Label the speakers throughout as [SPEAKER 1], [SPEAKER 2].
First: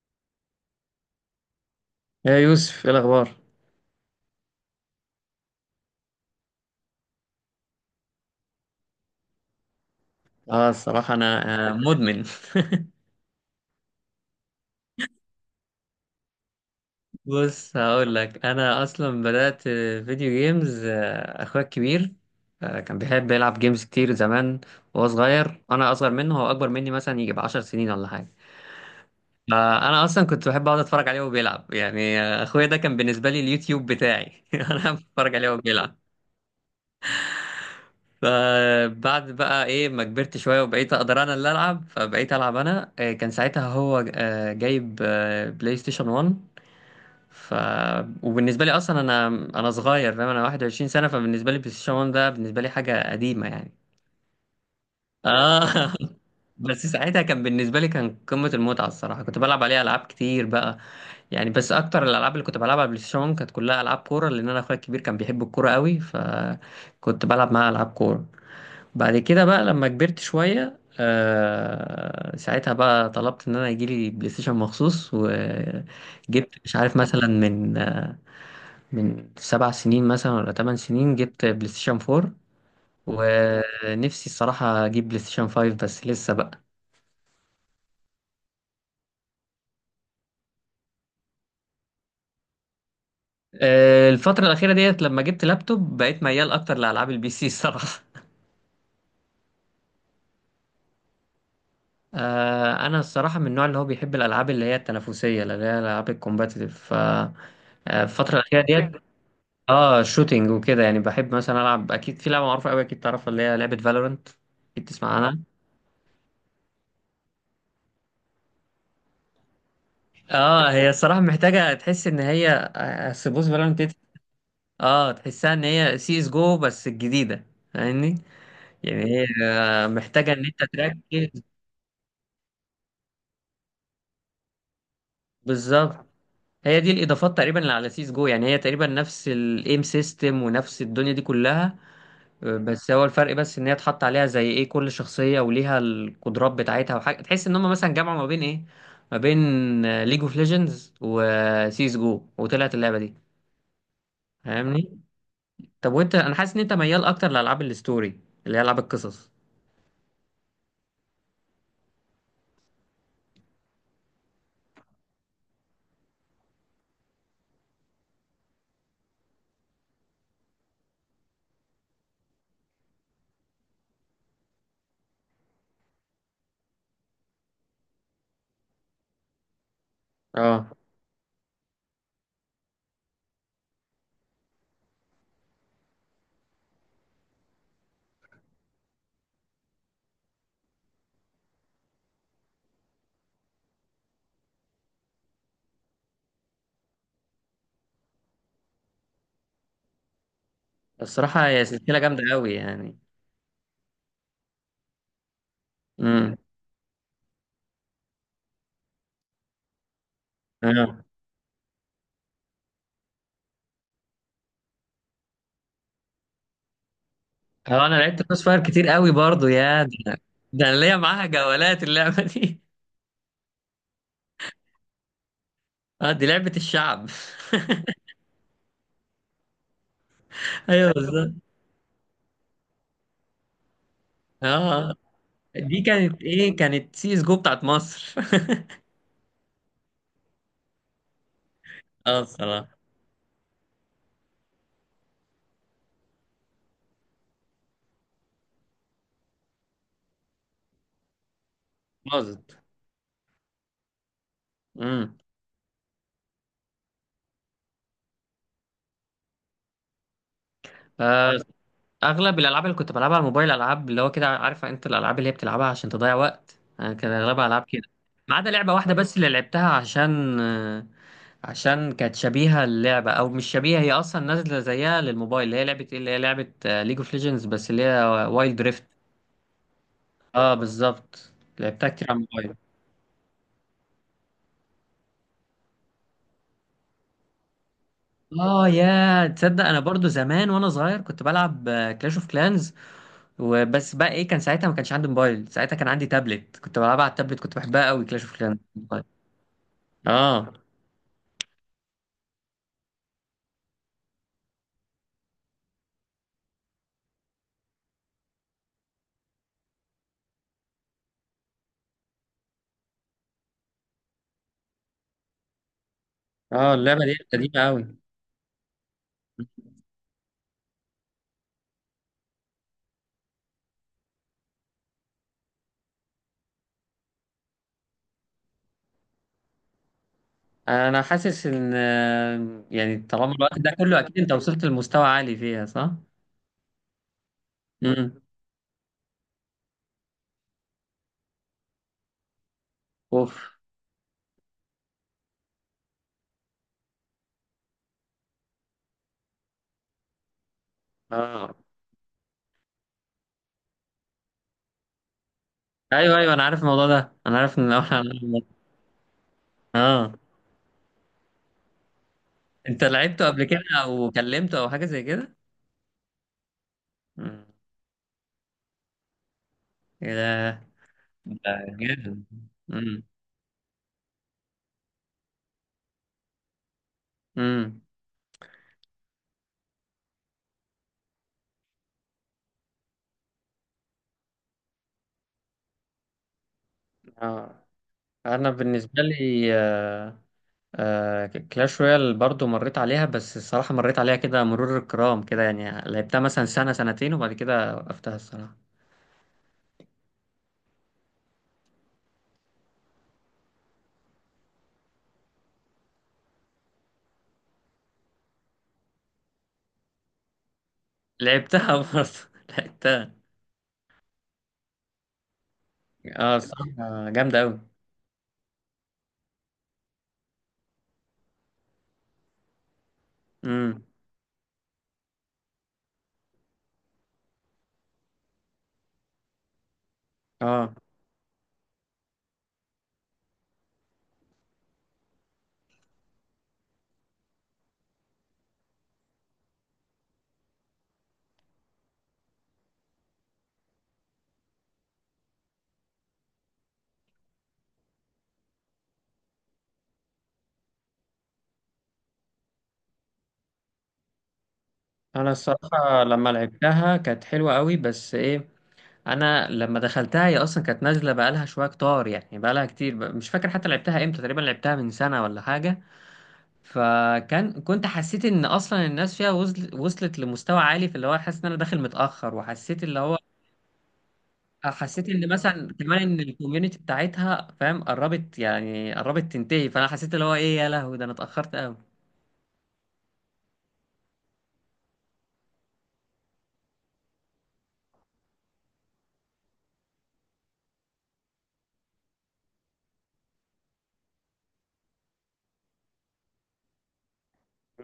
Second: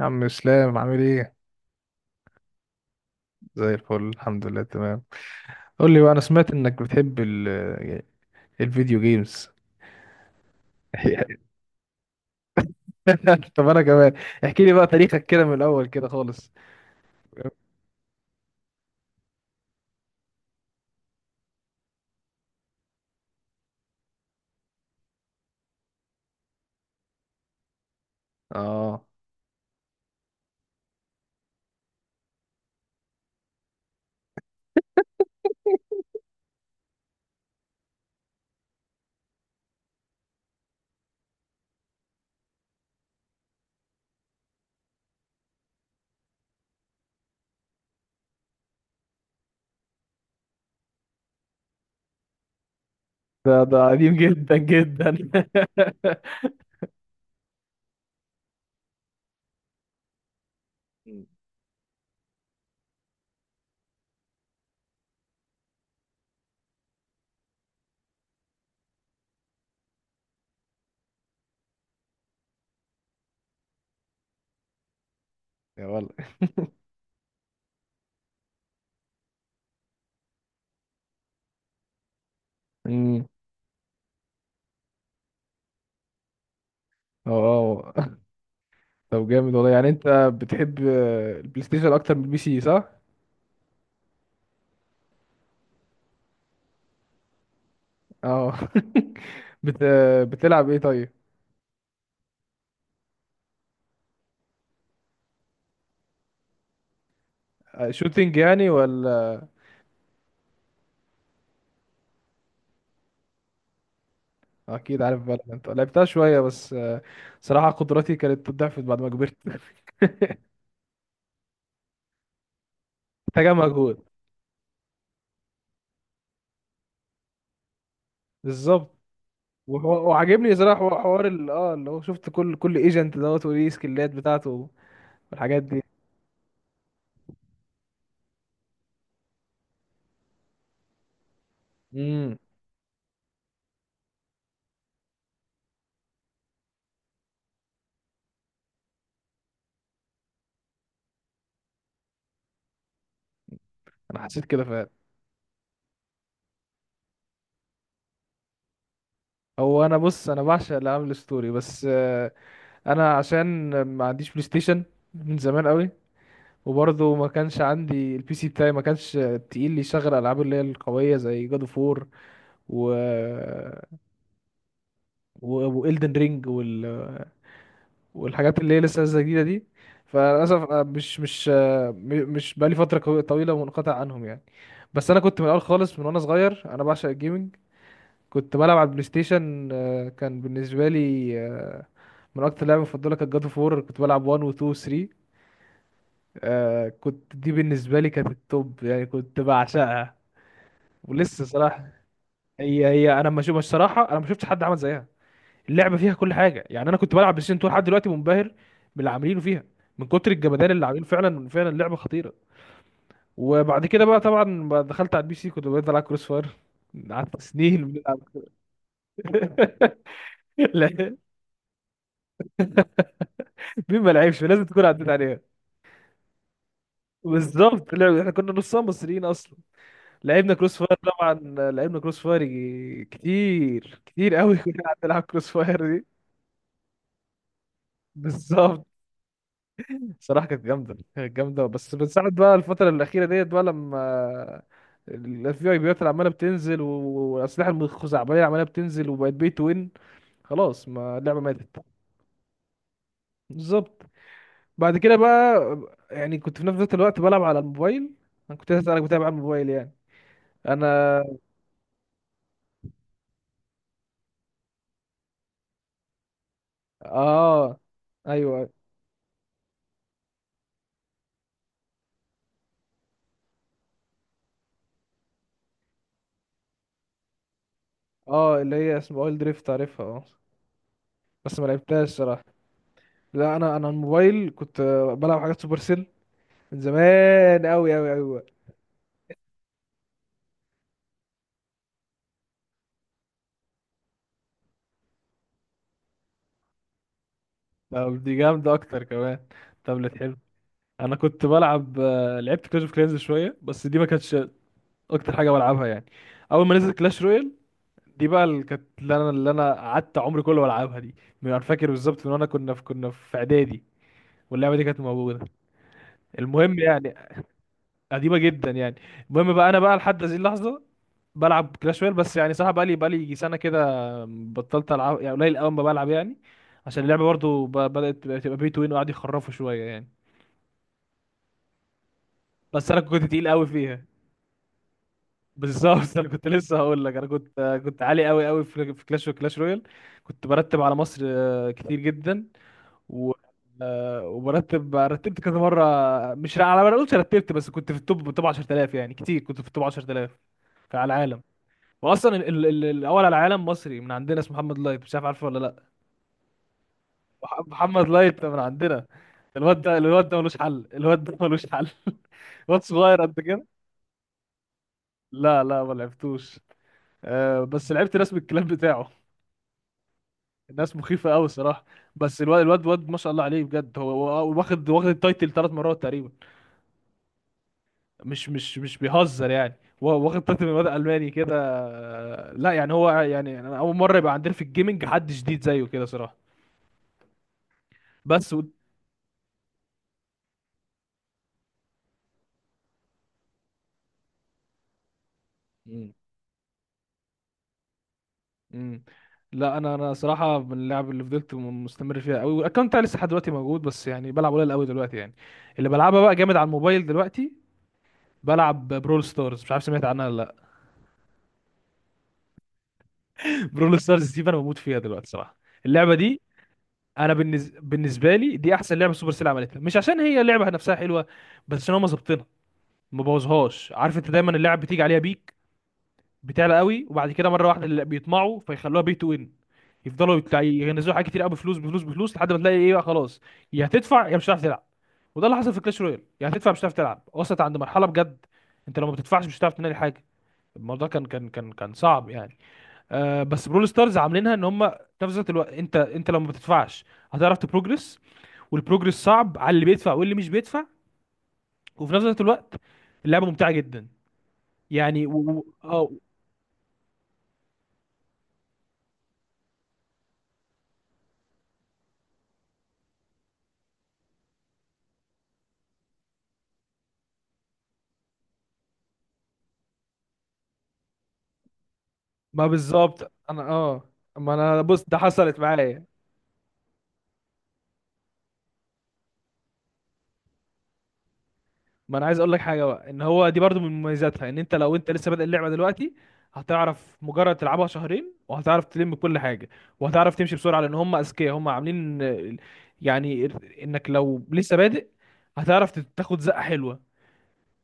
[SPEAKER 1] عم اسلام عامل ايه؟
[SPEAKER 2] يا يوسف، ايه الاخبار؟
[SPEAKER 1] زي الفل الحمد لله تمام. قول لي بقى، انا سمعت انك بتحب ال الفيديو جيمز.
[SPEAKER 2] اه، الصراحه انا مدمن
[SPEAKER 1] طب انا كمان، احكي لي بقى تاريخك كده من الاول كده خالص.
[SPEAKER 2] بص هقول لك انا اصلا بدات فيديو جيمز. اخويا الكبير كان بيحب يلعب جيمز كتير زمان وهو صغير. انا اصغر منه، هو اكبر مني مثلا يجي ب10 سنين ولا حاجه.
[SPEAKER 1] اه،
[SPEAKER 2] فانا اصلا كنت بحب اقعد اتفرج عليه وهو بيلعب يعني. اخويا ده كان بالنسبه لي اليوتيوب بتاعي انا بتفرج عليه وهو بيلعب. فبعد بقى ايه ما كبرت شويه وبقيت اقدر انا اللي العب، فبقيت العب انا. كان ساعتها هو جايب بلاي ستيشن 1. ف وبالنسبه لي اصلا انا صغير، فاهم، انا 21 سنه. فبالنسبه لي بلاي ستيشن 1 ده بالنسبه لي حاجه قديمه
[SPEAKER 1] ده
[SPEAKER 2] يعني.
[SPEAKER 1] ده قديم جدا جدا.
[SPEAKER 2] اه بس ساعتها كان بالنسبه لي كان قمه المتعه الصراحه. كنت بلعب عليه العاب كتير بقى يعني. بس اكتر الالعاب اللي كنت بلعبها على البلاي ستيشن 1 كانت كلها العاب كوره، لان انا اخويا الكبير كان بيحب الكوره قوي، فكنت بلعب معاه العاب كوره. بعد كده بقى لما كبرت شوية آه ساعتها بقى طلبت ان انا يجيلي بلاي ستيشن مخصوص،
[SPEAKER 1] يا والله.
[SPEAKER 2] وجبت مش عارف مثلا من من 7 سنين مثلا ولا 8 سنين، جبت بلاي ستيشن 4.
[SPEAKER 1] امم.
[SPEAKER 2] ونفسي الصراحة اجيب بلاي ستيشن 5 بس لسه بقى.
[SPEAKER 1] اه، آه. طب جامد والله، يعني انت بتحب البلاي ستيشن اكتر من البي سي، صح؟
[SPEAKER 2] آه الفترة الأخيرة ديت لما جبت لابتوب بقيت ميال أكتر لألعاب البي سي الصراحة
[SPEAKER 1] اه. بت... بتلعب ايه طيب؟
[SPEAKER 2] أنا الصراحة من النوع اللي هو بيحب الألعاب اللي هي التنافسية، اللي هي الألعاب الكومباتيتيف. ف آه، الفترة
[SPEAKER 1] شوتينج
[SPEAKER 2] الأخيرة
[SPEAKER 1] يعني،
[SPEAKER 2] ديت.
[SPEAKER 1] ولا؟
[SPEAKER 2] اه شوتينج وكده يعني. بحب مثلا العب، اكيد في لعبه معروفه قوي اكيد تعرفها، اللي هي لعبه فالورنت. اكيد
[SPEAKER 1] اكيد
[SPEAKER 2] تسمع
[SPEAKER 1] عارف
[SPEAKER 2] عنها.
[SPEAKER 1] فالورانت، لعبتها شويه بس. صراحه قدراتي كانت ضعفت بعد ما كبرت.
[SPEAKER 2] اه هي الصراحه محتاجه تحس ان هي سبوس
[SPEAKER 1] محتاجه
[SPEAKER 2] فالورنت.
[SPEAKER 1] مجهود.
[SPEAKER 2] اه تحسها ان هي سي اس جو بس الجديده. فاهمني؟
[SPEAKER 1] بالظبط.
[SPEAKER 2] يعني هي محتاجه ان
[SPEAKER 1] وعاجبني
[SPEAKER 2] انت
[SPEAKER 1] صراحه، حوار
[SPEAKER 2] تركز.
[SPEAKER 1] اللي هو شفت كل ايجنت دوت وليه سكيلات بتاعته والحاجات دي.
[SPEAKER 2] بالظبط. هي دي الاضافات تقريبا اللي على سي اس جو. يعني هي تقريبا نفس الايم سيستم ونفس الدنيا دي كلها،
[SPEAKER 1] امم.
[SPEAKER 2] بس هو الفرق بس ان هي اتحط عليها زي ايه كل شخصيه وليها القدرات بتاعتها. وحاجه تحس ان هم مثلا جمعوا ما بين ايه، ما بين ليج اوف ليجندز وسيس جو وطلعت اللعبه دي.
[SPEAKER 1] انا حسيت كده فعلا.
[SPEAKER 2] فاهمني. طب وانت، انا حاسس ان انت ميال اكتر لالعاب الستوري، اللي هي العاب القصص.
[SPEAKER 1] هو انا بص، انا بعشق العاب الستوري بس. انا عشان ما عنديش بلاي ستيشن من زمان قوي، وبرضه ما كانش عندي البي سي بتاعي، ما كانش تقيل لي يشغل العاب اللي هي القويه، زي جاد اوف وور و والدن رينج والحاجات اللي هي لسه نازله جديده دي. فللاسف
[SPEAKER 2] اه
[SPEAKER 1] أنا مش مش بقالي فتره طويله منقطع عنهم يعني. بس انا كنت من الاول خالص من وانا صغير، انا بعشق الجيمنج. كنت بلعب على البلاي ستيشن، كان بالنسبه لي، من اكتر لعبه مفضله كانت جاد اوف وور، كنت بلعب 1 و 2 و 3. كنت دي بالنسبه لي كانت التوب يعني، كنت بعشقها. ولسه
[SPEAKER 2] الصراحه هي
[SPEAKER 1] صراحه،
[SPEAKER 2] سلسله جامده قوي
[SPEAKER 1] هي
[SPEAKER 2] يعني.
[SPEAKER 1] هي انا ما شو مش صراحه، انا ما شفتش حد عمل زيها. اللعبه فيها كل
[SPEAKER 2] امم.
[SPEAKER 1] حاجه يعني. انا كنت بلعب بلاي ستيشن 2 لحد دلوقتي منبهر باللي عاملينه فيها، من كتر الجمدان اللي
[SPEAKER 2] اه
[SPEAKER 1] عاملينه، فعلا فعلا اللعبه خطيره. وبعد كده بقى طبعا بقى دخلت على البي سي، كنت بقيت العب كروس فاير، قعدت سنين
[SPEAKER 2] انا
[SPEAKER 1] بنلعب.
[SPEAKER 2] لعبت كروس فاير كتير قوي برضو، يا ده، ده انا ليا
[SPEAKER 1] لا،
[SPEAKER 2] معاها جولات اللعبه دي.
[SPEAKER 1] مين ما لعبش لازم تكون عديت عليها.
[SPEAKER 2] اه دي لعبه الشعب.
[SPEAKER 1] بالظبط، لعب احنا كنا نصها مصريين اصلا، لعبنا كروس
[SPEAKER 2] ايوه
[SPEAKER 1] فاير طبعا.
[SPEAKER 2] بالظبط.
[SPEAKER 1] لعبنا كروس فاير كتير كتير قوي كنا
[SPEAKER 2] اه
[SPEAKER 1] قاعدين نلعب كروس
[SPEAKER 2] دي
[SPEAKER 1] فاير دي.
[SPEAKER 2] كانت ايه، كانت سي اس جو بتاعت مصر
[SPEAKER 1] بالظبط. صراحة كانت جامدة كانت جامدة، بس من
[SPEAKER 2] اه
[SPEAKER 1] ساعة بقى
[SPEAKER 2] الصراحه
[SPEAKER 1] الفترة الأخيرة ديت بقى، لما الاف بي اي بيات عمالة بتنزل والأسلحة الخزعبلية عمالة بتنزل، وبقت بي تو وين، خلاص ما اللعبة ماتت.
[SPEAKER 2] باظت.
[SPEAKER 1] بالظبط. بعد كده
[SPEAKER 2] امم.
[SPEAKER 1] بقى، يعني كنت في نفس ذات الوقت بلعب على الموبايل. أنا كنت لسه أسألك بتابع على الموبايل يعني. أنا.
[SPEAKER 2] آه، اغلب الالعاب اللي كنت بلعبها على الموبايل العاب اللي هو كده، عارفه انت، الالعاب اللي هي بتلعبها عشان تضيع وقت، انا كان اغلبها العاب
[SPEAKER 1] اه.
[SPEAKER 2] كده. ما عدا
[SPEAKER 1] أيوه.
[SPEAKER 2] لعبه واحده بس اللي لعبتها عشان عشان كانت شبيهه اللعبه، او مش شبيهه، هي اصلا نازله زيها للموبايل، اللي هي لعبه ايه اللي هي لعبه ليج اوف ليجندز بس اللي هي
[SPEAKER 1] اه،
[SPEAKER 2] وايلد
[SPEAKER 1] اللي
[SPEAKER 2] ريفت.
[SPEAKER 1] هي اسمها اويل دريفت، عارفها. اه،
[SPEAKER 2] اه بالظبط.
[SPEAKER 1] بس ما
[SPEAKER 2] لعبتها
[SPEAKER 1] لعبتهاش
[SPEAKER 2] كتير على
[SPEAKER 1] صراحة.
[SPEAKER 2] الموبايل.
[SPEAKER 1] لا، أنا الموبايل كنت بلعب حاجات سوبر سيل من زمان أوي أوي أوي.
[SPEAKER 2] اه يا تصدق انا برضو زمان وانا صغير كنت بلعب كلاش اوف كلانز. وبس بقى ايه، كان ساعتها ما كانش عندي موبايل، ساعتها كان عندي تابلت كنت بلعبها على التابلت، كنت بحبها قوي
[SPEAKER 1] طب
[SPEAKER 2] كلاش
[SPEAKER 1] دي
[SPEAKER 2] اوف كلانس.
[SPEAKER 1] جامدة أكتر كمان. تابلت حلو.
[SPEAKER 2] اه.
[SPEAKER 1] أنا كنت بلعب، لعبت كلاش اوف كلانز شوية، بس دي ما كانتش أكتر حاجة بلعبها يعني. أول ما نزلت كلاش رويال، دي بقى اللي كانت اللي أنا قعدت عمري كله بلعبها دي. من، أنا فاكر بالظبط، من وأنا كنا في إعدادي واللعبة دي كانت موجودة.
[SPEAKER 2] اه
[SPEAKER 1] المهم
[SPEAKER 2] اللعبه
[SPEAKER 1] يعني،
[SPEAKER 2] دي قديمه قوي.
[SPEAKER 1] قديمة جدا يعني. المهم بقى، أنا بقى لحد هذه اللحظة بلعب كلاش رويال، بس يعني صراحة بقى لي يجي سنة كده بطلت ألعب، يعني قليل أوي ما بلعب يعني، عشان اللعبة برضو بدأت تبقى بي تو وين، وقعدوا يخرفوا شوية يعني.
[SPEAKER 2] انا حاسس ان
[SPEAKER 1] بس
[SPEAKER 2] يعني
[SPEAKER 1] انا كنت
[SPEAKER 2] طالما
[SPEAKER 1] تقيل
[SPEAKER 2] الوقت
[SPEAKER 1] قوي
[SPEAKER 2] ده كله
[SPEAKER 1] فيها.
[SPEAKER 2] اكيد انت وصلت لمستوى عالي فيها، صح؟
[SPEAKER 1] بالظبط. انا كنت لسه هقول لك، انا كنت
[SPEAKER 2] امم.
[SPEAKER 1] عالي قوي قوي في كلاش وكلاش رويال. كنت برتب على مصر، كتير جدا. و،
[SPEAKER 2] اوف.
[SPEAKER 1] رتبت كذا مره، مش على ما اقولش رتبت، بس كنت في التوب 10000 يعني، كتير كنت في التوب 10000 على العالم.
[SPEAKER 2] اه.
[SPEAKER 1] واصلا الاول على العالم مصري من عندنا اسمه محمد لايت، مش عارف عارفه ولا لا؟
[SPEAKER 2] ايوه ايوه انا عارف الموضوع ده، انا عارف ان اول
[SPEAKER 1] محمد لايت من عندنا، الواد ده،
[SPEAKER 2] اه.
[SPEAKER 1] الواد ده ملوش حل، الواد ده ملوش حل. واد
[SPEAKER 2] انت
[SPEAKER 1] صغير
[SPEAKER 2] لعبته
[SPEAKER 1] قد
[SPEAKER 2] قبل كده
[SPEAKER 1] كده.
[SPEAKER 2] او كلمته او حاجه زي كده؟
[SPEAKER 1] لا لا، ما لعبتوش.
[SPEAKER 2] امم.
[SPEAKER 1] آه، بس لعبت ناس من الكلاب بتاعه،
[SPEAKER 2] ايه ده؟
[SPEAKER 1] الناس مخيفة قوي
[SPEAKER 2] ده
[SPEAKER 1] الصراحة.
[SPEAKER 2] جامد.
[SPEAKER 1] بس الواد الواد
[SPEAKER 2] امم.
[SPEAKER 1] واد ما شاء الله عليه بجد، هو واخد التايتل 3 مرات تقريبا،
[SPEAKER 2] امم.
[SPEAKER 1] مش بيهزر يعني. هو واخد تايتل من واد ألماني كده، لا يعني هو يعني، أنا أول مرة يبقى عندنا في الجيمنج حد جديد زيه كده صراحة.
[SPEAKER 2] اه انا
[SPEAKER 1] بس و...
[SPEAKER 2] بالنسبه لي كلاش رويال برضو مريت عليها بس الصراحة مريت عليها كده مرور الكرام كده يعني،
[SPEAKER 1] مم.
[SPEAKER 2] لعبتها مثلا سنة سنتين وبعد كده وقفتها الصراحة.
[SPEAKER 1] مم. لا، انا صراحه من اللعب اللي فضلت مستمر فيها قوي، والاكونت بتاعي لسه لحد دلوقتي موجود، بس يعني بلعب قليل قوي دلوقتي يعني. اللي بلعبها بقى جامد على الموبايل دلوقتي، بلعب برول ستارز، مش عارف سمعت عنها ولا لا؟
[SPEAKER 2] لعبتها برضو. لعبتها.
[SPEAKER 1] برول ستارز دي انا بموت فيها دلوقتي صراحه، اللعبه
[SPEAKER 2] اه
[SPEAKER 1] دي.
[SPEAKER 2] الصراحة
[SPEAKER 1] انا،
[SPEAKER 2] جامدة أوي.
[SPEAKER 1] بالنسبه لي دي احسن لعبه سوبر سيل عملتها، مش عشان هي اللعبه نفسها حلوه، بس ان هم ظابطينها، ما
[SPEAKER 2] امم.
[SPEAKER 1] بوظهاش. عارف انت، دايما اللعب بتيجي عليها بيك، بتعلى قوي، وبعد كده مره واحده اللي بيطمعوا فيخلوها بي تو ان، يفضلوا
[SPEAKER 2] اه
[SPEAKER 1] ينزلوا حاجات كتير قوي بفلوس بفلوس بفلوس، لحد ما تلاقي ايه بقى خلاص، يا هتدفع يا مش هتعرف تلعب. وده اللي حصل في كلاش رويال، يا هتدفع مش هتعرف تلعب. وصلت عند مرحله بجد، انت لو ما بتدفعش مش هتعرف تنقل حاجه، الموضوع كان صعب يعني. آه، بس برول ستارز عاملينها ان هم، في نفس الوقت، انت لو ما بتدفعش هتعرف تبروجرس، والبروجرس صعب على اللي بيدفع واللي مش بيدفع، وفي نفس الوقت اللعبه ممتعه جدا يعني
[SPEAKER 2] أنا الصراحة
[SPEAKER 1] اه.
[SPEAKER 2] لما لعبتها كانت حلوة أوي، بس إيه، أنا لما دخلتها هي أصلا كانت نازلة بقالها شوية كتار، يعني بقالها كتير، مش فاكر حتى لعبتها إمتى، تقريبا لعبتها من سنة ولا حاجة. فكان كنت حسيت ان اصلا الناس فيها وصلت لمستوى عالي، في اللي هو حاسس ان انا داخل متاخر،
[SPEAKER 1] ما
[SPEAKER 2] وحسيت اللي هو،
[SPEAKER 1] بالظبط انا، اه، ما انا بص
[SPEAKER 2] حسيت
[SPEAKER 1] ده
[SPEAKER 2] ان
[SPEAKER 1] حصلت
[SPEAKER 2] مثلا كمان
[SPEAKER 1] معايا.
[SPEAKER 2] ان الكوميونتي بتاعتها، فاهم، قربت يعني قربت تنتهي، فانا حسيت اللي هو ايه، يا لهوي ده انا اتاخرت قوي.
[SPEAKER 1] ما انا عايز اقول لك حاجه بقى، ان هو دي برضو من مميزاتها، ان انت لو انت لسه بادئ اللعبه دلوقتي، هتعرف مجرد تلعبها شهرين وهتعرف تلم كل حاجه، وهتعرف تمشي بسرعه، لان هم اذكياء، هم عاملين يعني، انك لو لسه بادئ هتعرف تاخد زقه حلوه.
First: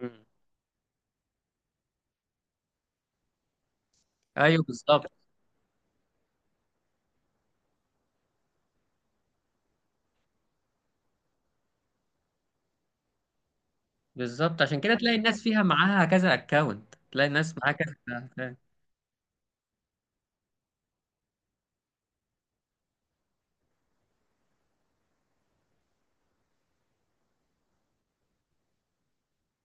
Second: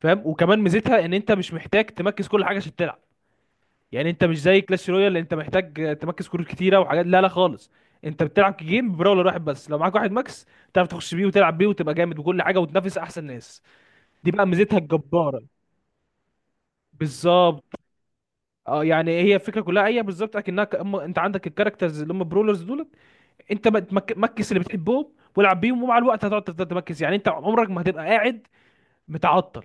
[SPEAKER 1] فاهم؟ وكمان ميزتها ان انت مش محتاج تمركز كل حاجه عشان تلعب، يعني انت مش زي
[SPEAKER 2] ايوه
[SPEAKER 1] كلاش رويال
[SPEAKER 2] بالظبط.
[SPEAKER 1] اللي انت محتاج تمركز كروت كتيره وحاجات، لا لا خالص. انت بتلعب جيم براولر واحد بس، لو معاك واحد ماكس تعرف تخش بيه وتلعب بيه وتبقى جامد وكل حاجه وتنافس احسن ناس. دي بقى
[SPEAKER 2] بالظبط،
[SPEAKER 1] ميزتها
[SPEAKER 2] عشان كده تلاقي الناس
[SPEAKER 1] الجباره.
[SPEAKER 2] فيها معاها كذا اكونت، تلاقي الناس
[SPEAKER 1] بالظبط.
[SPEAKER 2] معاها كذا account.
[SPEAKER 1] اه، يعني هي الفكره كلها، هي بالظبط اكنها، أما انت عندك الكاركترز اللي هم برولرز دولت، انت بقى مكس اللي بتحبهم والعب بيهم، ومع الوقت هتقعد تفضل تمكس، يعني انت عمرك ما هتبقى قاعد متعطل.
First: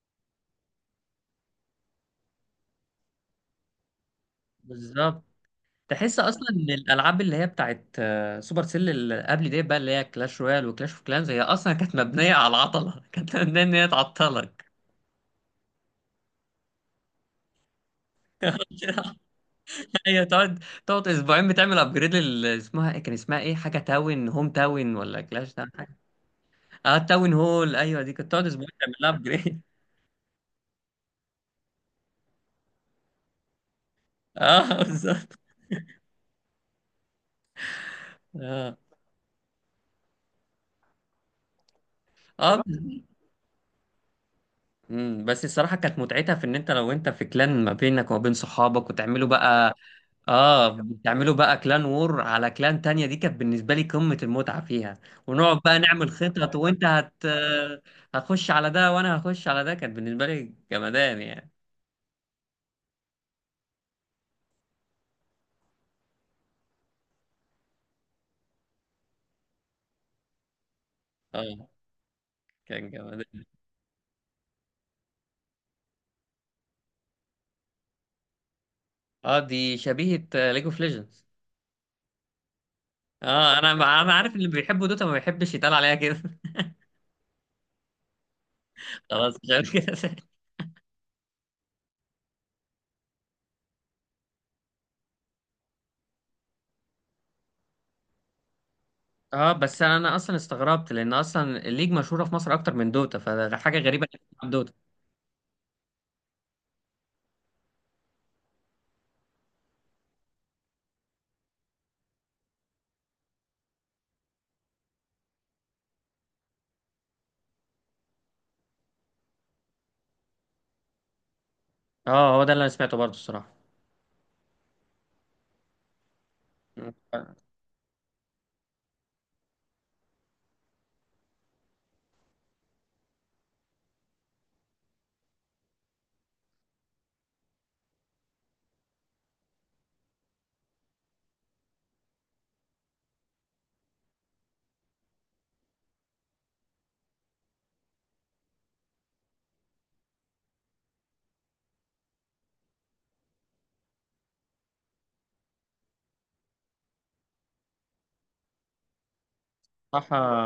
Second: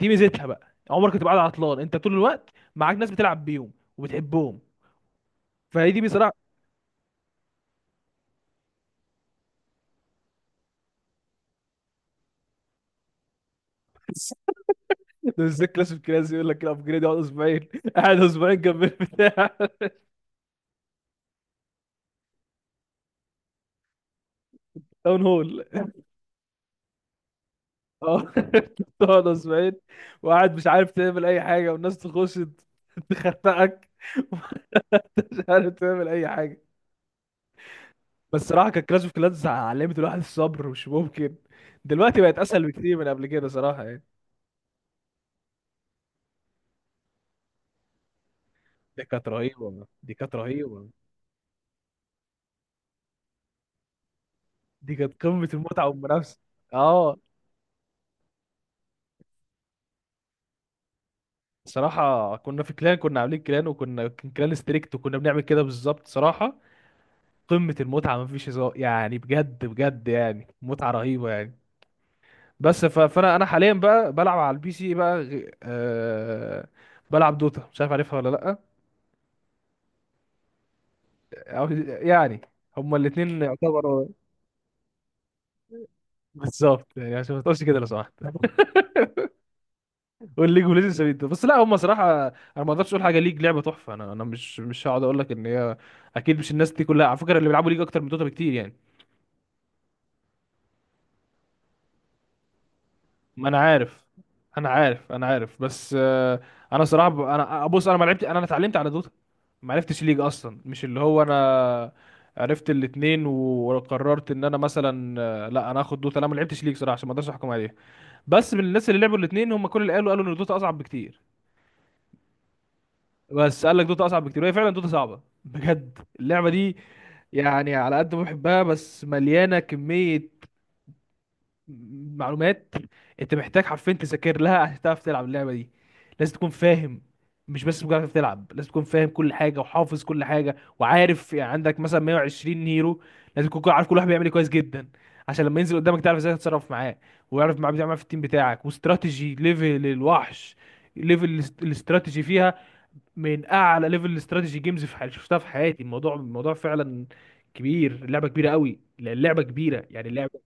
[SPEAKER 1] دي ميزتها بقى، عمرك ما تبقى قاعد عطلان، انت طول الوقت معاك ناس بتلعب بيهم وبتحبهم.
[SPEAKER 2] بالظبط.
[SPEAKER 1] فهي دي
[SPEAKER 2] تحس
[SPEAKER 1] بصراحه.
[SPEAKER 2] اصلا ان الالعاب اللي هي بتاعت سوبر سيل اللي قبل دي بقى اللي هي كلاش رويال وكلاش اوف كلانز هي اصلا كانت مبنيه على العطله كانت مبنيه ان هي تعطلك.
[SPEAKER 1] ده ازاي كلاس اوف كلاس يقول لك الابجريد يقعد اسبوعين، قاعد اسبوعين جنب البتاع.
[SPEAKER 2] هي تقعد اسبوعين بتعمل ابجريد لل اسمها إيه؟ كان اسمها ايه، حاجه تاون هوم تاون
[SPEAKER 1] داون
[SPEAKER 2] ولا كلاش
[SPEAKER 1] هول.
[SPEAKER 2] تاون، حاجه. اه تاون هول ايوه، دي كنت
[SPEAKER 1] اه.
[SPEAKER 2] تقعد اسبوعين تعمل لها
[SPEAKER 1] تقعد
[SPEAKER 2] ابجريد.
[SPEAKER 1] اسبوعين، وقاعد مش عارف تعمل اي حاجه، والناس تخش تخنقك،
[SPEAKER 2] اه بالظبط.
[SPEAKER 1] ومش عارف تعمل اي حاجه. بس صراحه
[SPEAKER 2] اه.
[SPEAKER 1] كانت كلاش اوف كلانس علمت الواحد الصبر مش ممكن، دلوقتي بقت
[SPEAKER 2] اه
[SPEAKER 1] اسهل بكتير من قبل كده صراحه يعني.
[SPEAKER 2] أمم، بس الصراحه كانت متعتها في ان انت لو انت في كلان ما بينك وما بين صحابك،
[SPEAKER 1] دي كانت
[SPEAKER 2] وتعملوا بقى،
[SPEAKER 1] رهيبه، دي كانت
[SPEAKER 2] اه
[SPEAKER 1] رهيبه،
[SPEAKER 2] بتعملوا بقى كلان وور على كلان تانية، دي كانت بالنسبة لي قمة المتعة
[SPEAKER 1] دي
[SPEAKER 2] فيها.
[SPEAKER 1] كانت قمه
[SPEAKER 2] ونقعد بقى
[SPEAKER 1] المتعه
[SPEAKER 2] نعمل
[SPEAKER 1] والمنافسه.
[SPEAKER 2] خطط، وانت
[SPEAKER 1] اه،
[SPEAKER 2] هت هتخش على ده وانا هخش على ده، كانت بالنسبة لي جمدان يعني.
[SPEAKER 1] صراحه كنا في كلان، كنا عاملين كلان، وكنا كان كلان ستريكت، وكنا بنعمل كده بالظبط صراحه. قمه المتعه، مفيش هزار يعني، بجد بجد يعني متعه رهيبه يعني.
[SPEAKER 2] اه
[SPEAKER 1] بس
[SPEAKER 2] كان جمدان.
[SPEAKER 1] فانا حاليا بقى بلعب على البي سي بقى، بلعب دوتا، مش عارف عارفها ولا لا؟
[SPEAKER 2] اه دي شبيهة ليج اوف ليجندز.
[SPEAKER 1] أو، يعني هما الاثنين
[SPEAKER 2] اه انا
[SPEAKER 1] يعتبروا.
[SPEAKER 2] انا عارف اللي بيحبوا دوتا ما بيحبش يتقال عليها كده
[SPEAKER 1] بالظبط، يعني عشان ما تقولش كده لو سمحت.
[SPEAKER 2] خلاص مش عارف كده
[SPEAKER 1] والليج اوف ليجندز سبيد، بس لا، هما صراحه، انا ما اقدرش اقول حاجه، ليج لعبه تحفه، انا مش هقعد اقول لك ان هي، اكيد مش، الناس دي كلها على فكره اللي بيلعبوا ليج اكتر من دوتا بكتير يعني.
[SPEAKER 2] اه بس انا اصلا استغربت، لان اصلا الليج مشهورة في مصر اكتر من دوتا،
[SPEAKER 1] ما انا
[SPEAKER 2] فحاجة
[SPEAKER 1] عارف،
[SPEAKER 2] غريبة انك تلعب
[SPEAKER 1] انا
[SPEAKER 2] دوتا.
[SPEAKER 1] عارف، انا عارف، بس. انا صراحه، انا بص، انا ما لعبت، انا اتعلمت على دوتا، ما عرفتش ليج اصلا، مش اللي هو انا عرفت الاتنين وقررت ان انا مثلا، لا انا هاخد دوتا، انا ما لعبتش ليج صراحه عشان ما اقدرش احكم عليها. بس من الناس اللي لعبوا الاتنين، هم كل اللي قالوا ان دوتا اصعب بكتير.
[SPEAKER 2] اه هو ده اللي انا سمعته برضه الصراحة.
[SPEAKER 1] بس قال لك دوتا اصعب بكتير، وهي فعلا دوتا صعبه بجد، اللعبه دي، يعني على قد ما بحبها بس مليانه كميه معلومات. انت محتاج حرفيا تذاكر لها عشان تعرف تلعب اللعبه دي، لازم تكون فاهم، مش بس مجرد تلعب. لازم تكون فاهم كل حاجه وحافظ كل حاجه وعارف، يعني عندك مثلا 120 هيرو، لازم تكون عارف كل واحد بيعمل ايه كويس جدا، عشان لما ينزل قدامك تعرف ازاي تتصرف معاه، ويعرف معاه بتعمل في التيم بتاعك، واستراتيجي ليفل الوحش. ليفل الاستراتيجي فيها من اعلى ليفل الاستراتيجي جيمز في حياتي شفتها في حياتي. الموضوع فعلا كبير، اللعبه كبيره قوي، اللعبه كبيره، يعني
[SPEAKER 2] صح.
[SPEAKER 1] اللعبه.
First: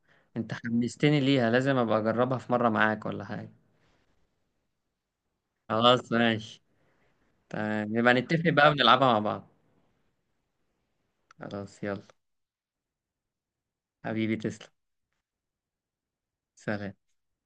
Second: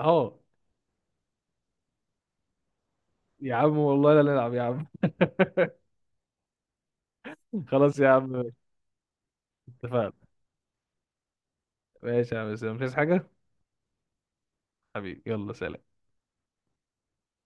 [SPEAKER 1] اه،
[SPEAKER 2] انت حمستني ليها، لازم ابقى اجربها في مرة معاك ولا حاجة.
[SPEAKER 1] يا عم والله لا نلعب يا عم.
[SPEAKER 2] خلاص ماشي. تمام،
[SPEAKER 1] خلاص يا
[SPEAKER 2] يبقى
[SPEAKER 1] عم،
[SPEAKER 2] نتفق بقى ونلعبها مع بعض.
[SPEAKER 1] اتفقنا.
[SPEAKER 2] خلاص يلا.
[SPEAKER 1] ماشي يا عم، مش عايز حاجة.
[SPEAKER 2] حبيبي تسلم.
[SPEAKER 1] حبيبي يلا سلام.
[SPEAKER 2] سلام.